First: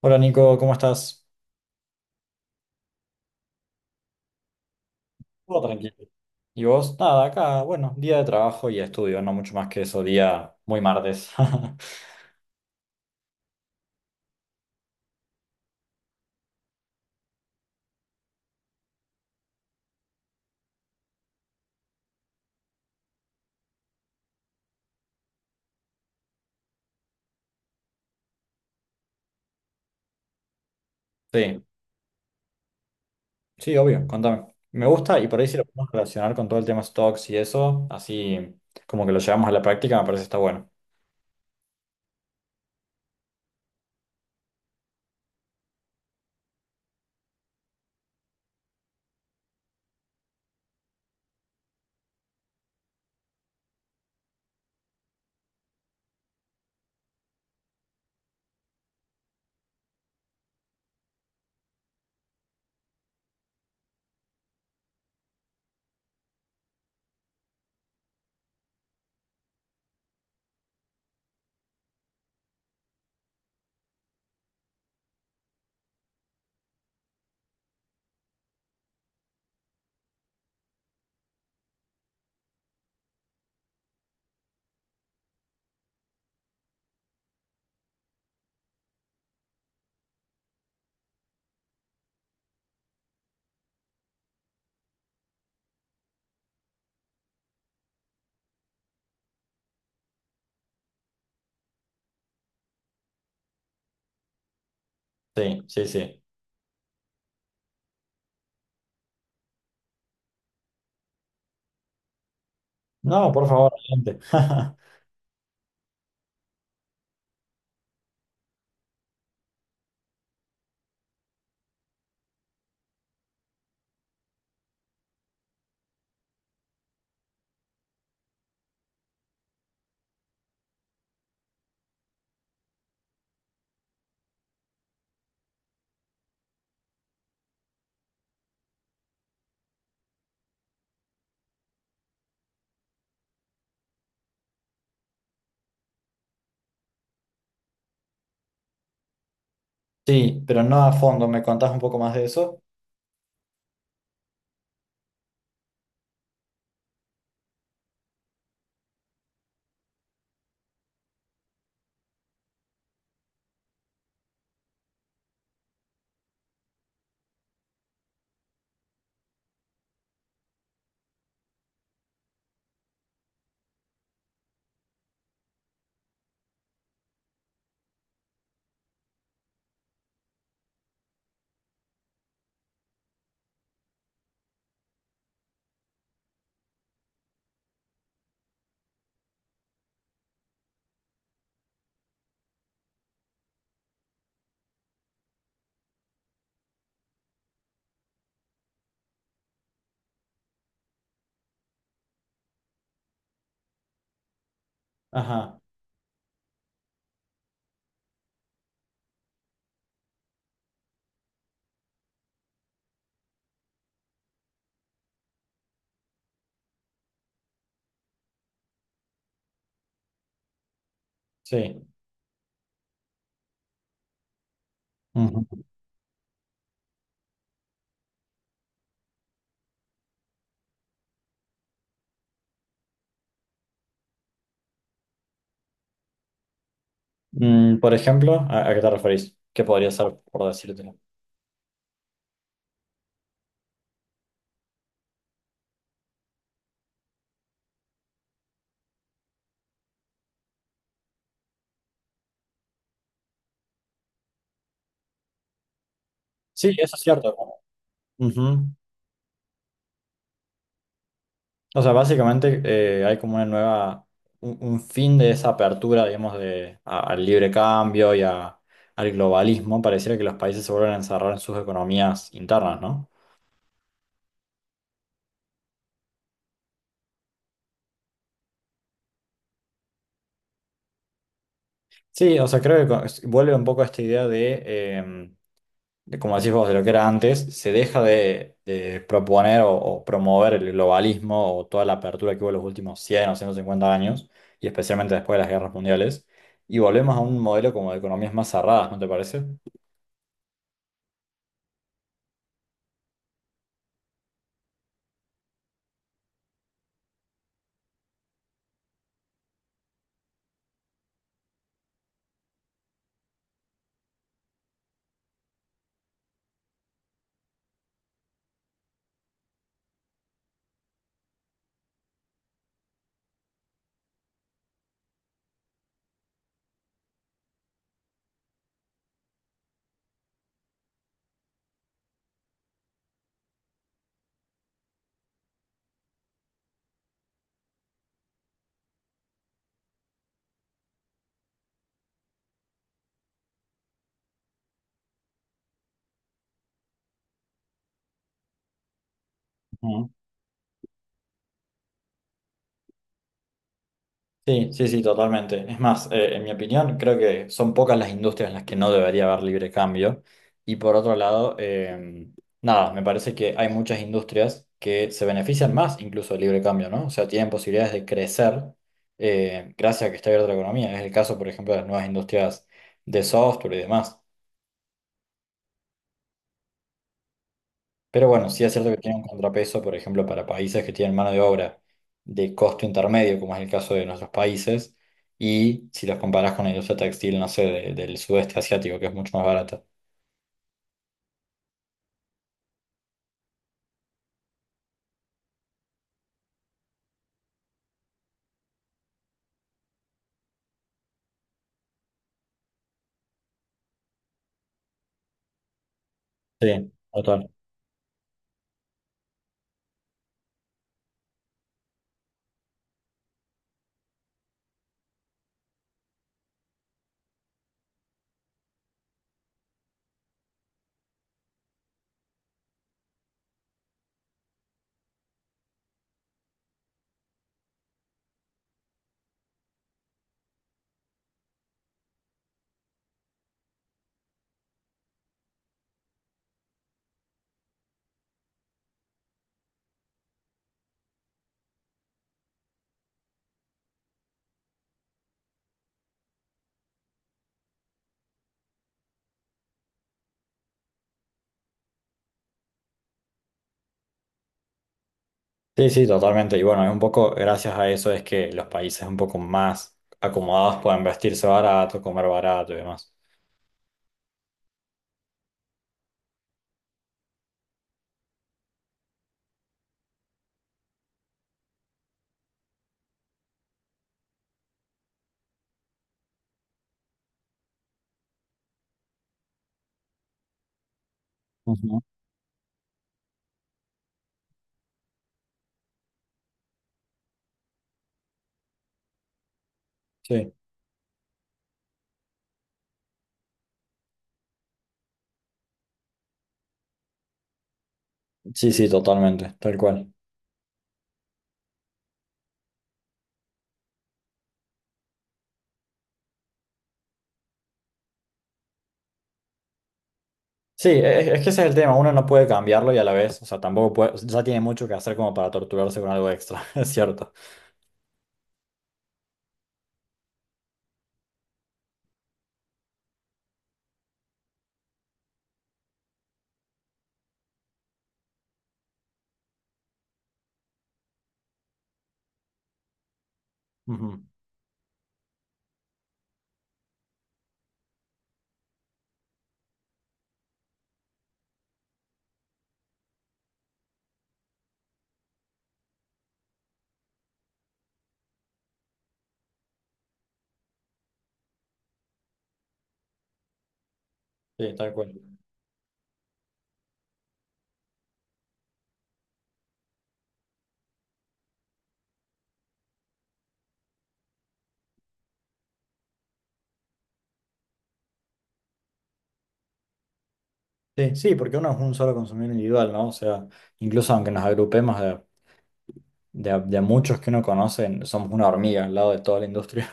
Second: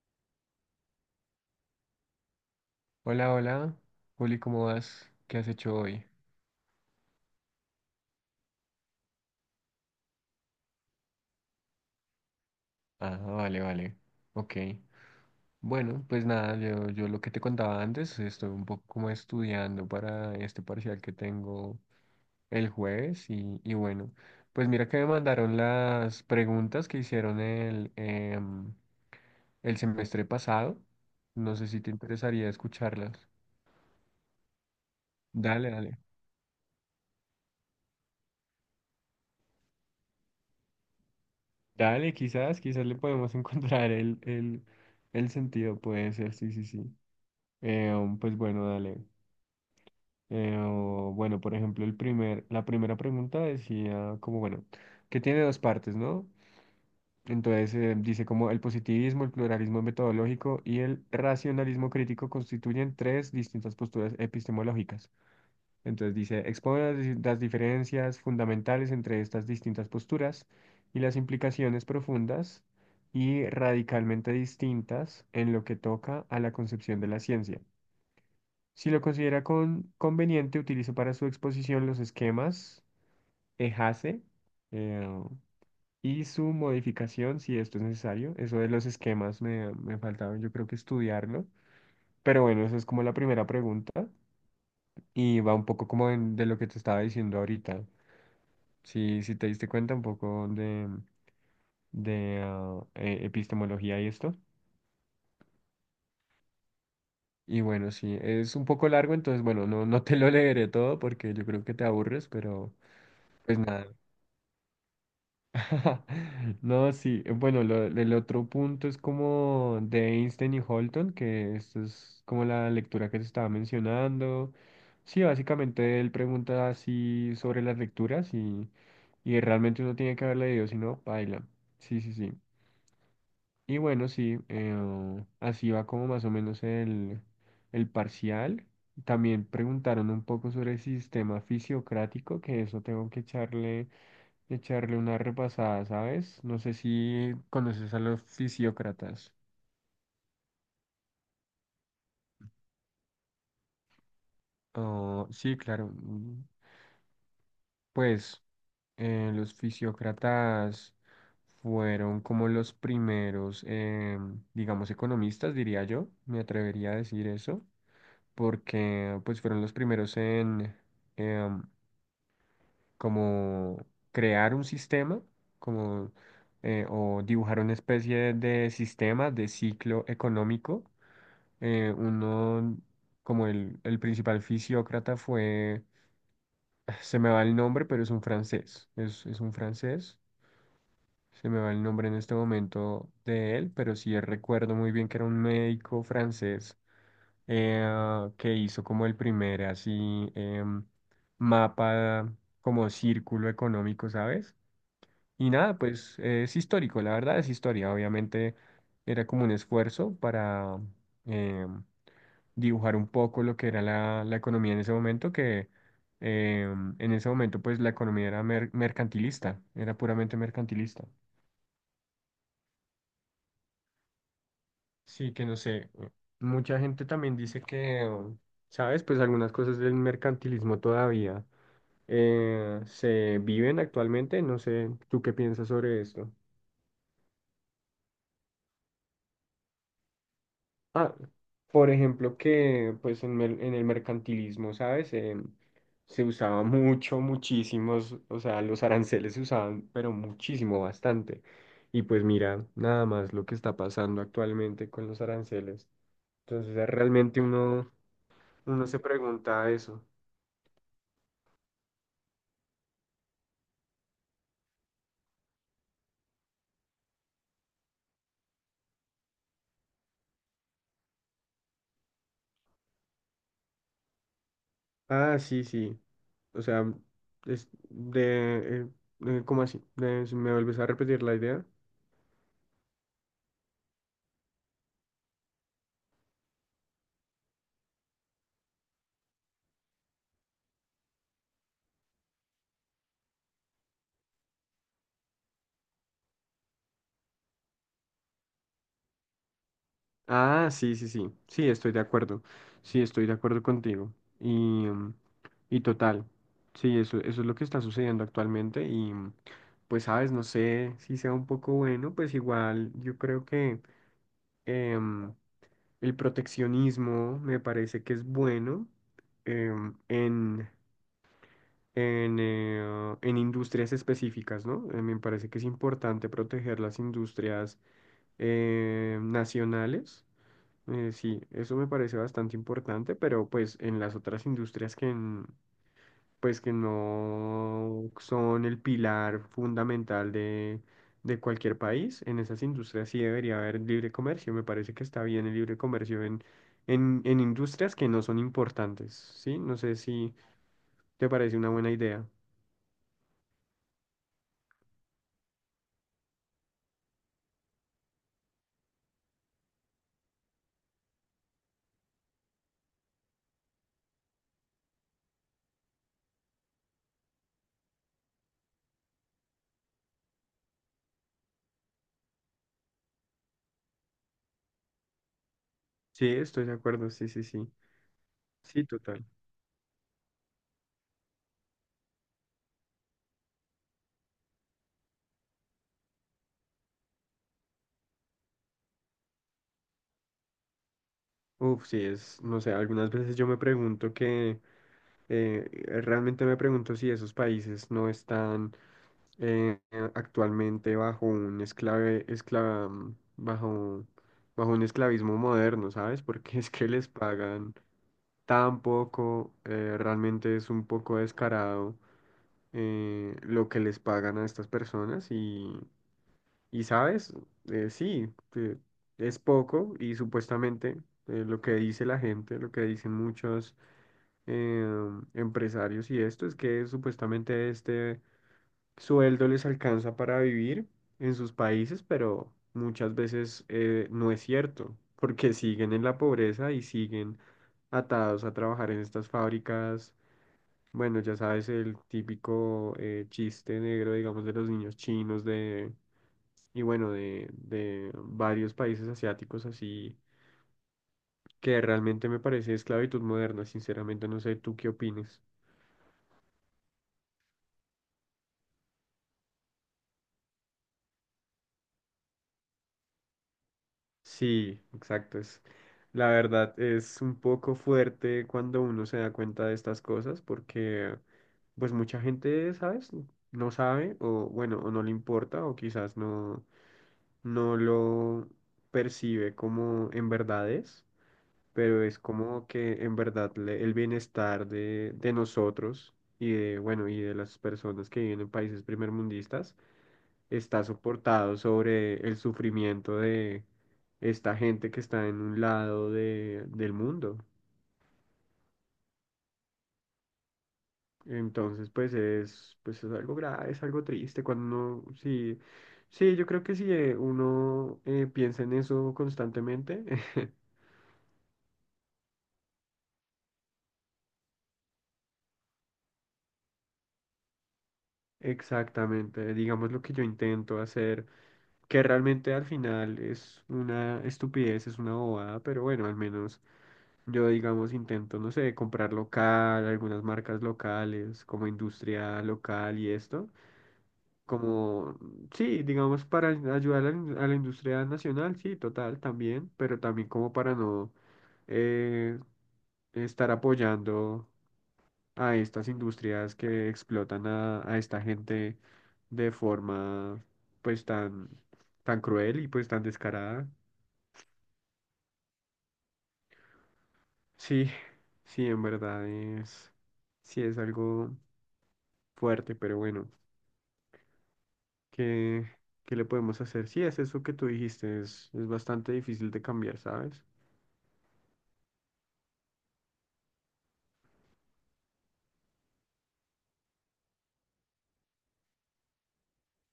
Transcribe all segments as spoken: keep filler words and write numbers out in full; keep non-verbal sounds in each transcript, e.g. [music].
Hola Nico, ¿cómo estás? Hola, hola. Juli, ¿cómo vas? ¿Qué has Todo hecho tranquilo. hoy? ¿Y vos? Nada, acá, bueno, día de trabajo y estudio, no mucho más que eso, día muy martes. [laughs] Ah, vale, vale. Ok. Bueno, pues nada, yo, yo lo que te contaba antes, estoy un poco como estudiando para este parcial que tengo el jueves y, y bueno, pues mira que me mandaron las preguntas que hicieron el, em, el semestre pasado. No Sí, sé si te interesaría escucharlas. sí, obvio, contame. Me gusta y por ahí si lo Dale, podemos dale. relacionar con todo el tema stocks y eso, así como que lo llevamos a la práctica, me parece que está bueno. Dale, quizás, quizás le podemos [laughs] encontrar el, el, el sentido, puede ser, sí, sí, sí. Eh, um, pues bueno, dale. Eh, o, bueno, por ejemplo, el primer, la primera pregunta decía como, bueno, que tiene dos partes, ¿no? Entonces eh, dice como el positivismo, el pluralismo metodológico y el racionalismo crítico constituyen tres distintas posturas epistemológicas. Entonces dice, expone las, di- las diferencias fundamentales entre estas distintas posturas y las implicaciones profundas y radicalmente distintas en lo que toca a la concepción de la ciencia. Si lo considera con- conveniente, utilizo para su exposición los esquemas E H A C E eh, y su modificación si esto es necesario. Eso de los esquemas me, me faltaba, yo creo que estudiarlo. Pero bueno, esa es como la primera pregunta y va un poco como en- de lo que te estaba diciendo ahorita. Si, si te diste cuenta un poco de, de ah, eh, epistemología y esto. Sí, sí, sí. Y bueno, sí, es un poco largo, entonces bueno, no, no te lo leeré todo porque yo creo que te aburres, pero No, por pues favor, nada. gente. [laughs] [laughs] No, sí. eh, Bueno, lo- el otro punto es como de Einstein y Holton, que esto es como la lectura que se estaba mencionando. Sí, básicamente él pregunta así sobre las lecturas y, y realmente uno tiene que haber leído, si no, baila. Sí, sí, sí. Y bueno, sí, eh, así va como más o menos el, el parcial. También preguntaron un poco sobre el sistema fisiocrático, que eso tengo que echarle echarle una repasada, ¿sabes? No sé si conoces a los fisiócratas. Sí, pero no a fondo, ¿me contás un poco más de eso? Oh, sí, claro. Mm, pues eh, los fisiócratas fueron como los primeros, eh, digamos, economistas, diría yo, me atrevería a decir eso, porque pues fueron los primeros en em, como crear un sistema, como eh, o dibujar una especie de sistema de ciclo económico eh, uno, como el, el principal fisiócrata fue, ah, se me va el nombre, pero es un francés, es, es un francés, se me va el nombre en este momento de él, pero sí recuerdo muy bien que era un médico francés eh, ah, que hizo como el primer así em, mapa, como círculo económico, ¿sabes? Y Ajá, nada, pues eh, es histórico, la verdad es historia, obviamente era como un esfuerzo para em, dibujar un poco lo que era la, la economía en ese momento, que eh, en ese momento pues la economía era mer- mercantilista, era puramente mercantilista. sí. Sí, que no Ujú. sé, eh, mucha gente también dice que, um, ¿sabes? Pues algunas cosas del mercantilismo todavía eh, se viven actualmente, no sé, ¿tú qué piensas sobre esto? Mm, por ejemplo, ¿a, a qué te referís? ¿Qué podría ser por decirte? Ah, por ejemplo, que pues en, mer- en el mercantilismo, ¿sabes? Em, se usaba mucho, muchísimos, o sea, los aranceles se usaban, pero muchísimo, bastante. Y pues mira, nada más lo que está pasando actualmente con los aranceles. Sí, Entonces, eh, eso es cierto. realmente uno, Ujú. uno se pregunta eso. O sea, básicamente eh, hay como una nueva, un, un fin de esa apertura, digamos, de, a- al libre cambio y a- al globalismo. Pareciera que los países se vuelven a encerrar en sus economías internas, ¿no? Ah, sí, sí. O sea, es de, eh, eh, ¿cómo así? De- ¿me vuelves a repetir la idea? Sí, o sea, creo que co- es- vuelve un poco a esta idea de, eh, de, como decís vos, de lo que era antes, se deja de, de proponer o, o promover el globalismo o toda la apertura que hubo en los últimos cien o ciento cincuenta años, y especialmente después de las guerras mundiales, y volvemos a un modelo como de economías más cerradas, ¿no te parece? Ah, sí, sí, sí. Sí, estoy de acuerdo. Sí, estoy de acuerdo contigo. Y, mm, y total. Sí, eso, eso es lo que está sucediendo actualmente. Y mm, pues, sabes, no sé si sea un poco bueno, pues igual yo creo que em, el proteccionismo me parece que es bueno em, en, en, eh, en industrias específicas, ¿no? Eh, me parece que es importante proteger las industrias eh, nacionales eh, sí, eso me parece bastante importante, pero pues en las otras industrias que, n- pues, que no son el pilar fundamental de, de cualquier país, en esas industrias sí debería haber libre comercio. Me parece que está bien el libre comercio en, en, en industrias que no son importantes, ¿sí? No sé si te parece una buena idea. Sí, sí, sí, totalmente. Es más, eh, en mi opinión, creo que son pocas las industrias en las que no debería haber libre cambio. Y por otro lado, eh, nada, me parece que hay muchas industrias que se benefician más incluso del libre cambio, ¿no? O sea, tienen posibilidades de crecer eh, gracias a que está abierta la economía. Es el caso, por ejemplo, de las nuevas industrias de software y demás. Sí, estoy de acuerdo, sí, sí, sí. Pero bueno, sí es Sí, cierto que tiene un total. contrapeso, por ejemplo, para países que tienen mano de obra de costo intermedio, como es el caso de nuestros países, y si los comparás con la industria textil, no sé, de- del sudeste asiático, que es mucho más barata. Uf, sí, es, no sé, algunas veces yo me pregunto que eh, eh, realmente me pregunto si esos países no están eh, eh, actualmente bajo un esclave, esclava, mm, bajo, bajo un esclavismo moderno, ¿sabes? Porque [laughs] es que Sí, les total. pagan tan poco, eh, realmente es un poco descarado eh, lo que les pagan a estas personas y, y ¿sabes? Eh, sí, eh, es poco y supuestamente eh, lo que dice la gente, lo que dicen muchos eh, empresarios y esto es que supuestamente este sueldo les alcanza para vivir en sus países, pero muchas veces eh, no es cierto, porque siguen en la pobreza y siguen atados a trabajar en estas fábricas. Bueno, ya sabes, el típico eh, chiste negro, digamos, de los niños chinos de, y bueno, de, de varios países asiáticos así, que realmente me parece esclavitud moderna, sinceramente, no sé, ¿tú qué opinas? Sí, sí, totalmente. Y bueno, es un poco, gracias a eso es que los países un poco más acomodados pueden vestirse barato, comer barato y demás. Sí, exacto. Es, la verdad es un poco fuerte cuando uno se da cuenta de estas cosas porque pues mucha gente, ¿sabes? No sabe o bueno, o no le importa o quizás no, no lo percibe como en verdad es, pero Ujú. es como que en verdad le- el bienestar de, de nosotros y de, bueno, y de las personas que viven en países primermundistas Sí, está soportado sobre el sufrimiento de esta gente que está en un lado de, del mundo. sí, sí, totalmente, tal cual. Entonces, pues es, pues es algo grave, es algo triste cuando uno, sí, sí, yo creo que si eh, uno eh, piensa en eso constantemente, [laughs] Sí, e- es, que ese es el tema, uno no puede cambiarlo y a la vez, o sea, tampoco puede, o sea, ya tiene mucho que hacer como para torturarse con algo extra, [laughs] es cierto. exactamente, digamos lo que yo intento hacer, que realmente al final es una estupidez, es una bobada, pero bueno, al menos yo, digamos, intento, no sé, comprar local, algunas marcas locales, como industria local y esto. Ujú. Como, sí, digamos, para ayudar a la, in- a la industria nacional, sí, total, también, pero también como para no eh, estar apoyando a estas industrias que explotan a, a esta gente de forma, pues, tan, tan cruel y pues tan descarada. Sí, tal cual. Sí, [laughs] sí, en verdad es, sí es algo fuerte, pero bueno, ¿qué, ¿qué le podemos hacer? Sí, es eso que tú dijiste, es, es bastante difícil de cambiar, ¿sabes? Sí, sí, porque uno es un solo consumidor individual, ¿no? O sea, incluso aunque nos agrupemos de, de, a- de a muchos que uno conoce, somos una hormiga al lado de toda la industria.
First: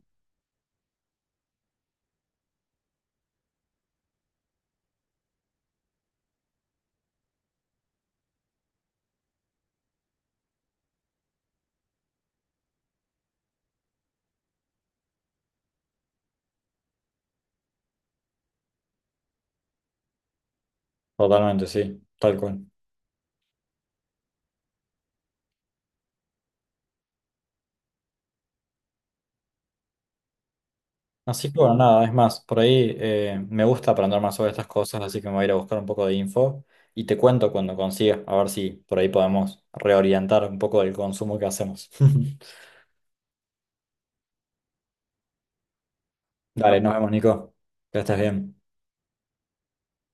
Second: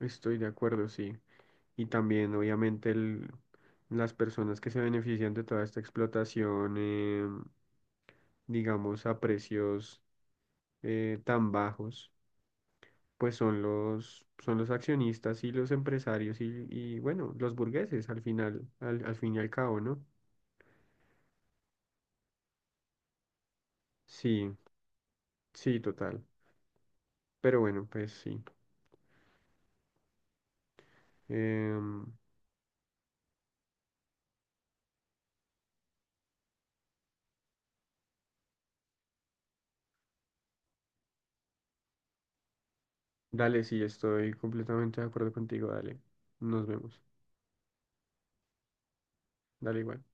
Estoy de acuerdo, sí. Y también, obviamente, el, las personas que se benefician de toda esta explotación, eh, digamos, a precios eh, tan bajos, pues son los, son los accionistas y los empresarios y, y, bueno, los burgueses al final, al, al fin y al cabo, ¿no? [laughs] Totalmente, sí, tal cual. Sí, sí, total. Pero bueno, pues sí. Así que bueno, nada, Em, es más, por ahí eh, me gusta aprender más sobre estas cosas, así que me voy a ir a buscar un poco de info y te cuento cuando consiga, a ver si por ahí podemos reorientar un poco el consumo que hacemos. [laughs] Dale, sí, estoy completamente de acuerdo contigo, dale. Nos Dale, nos vemos. vemos, Nico. Que estés bien. Dale igual.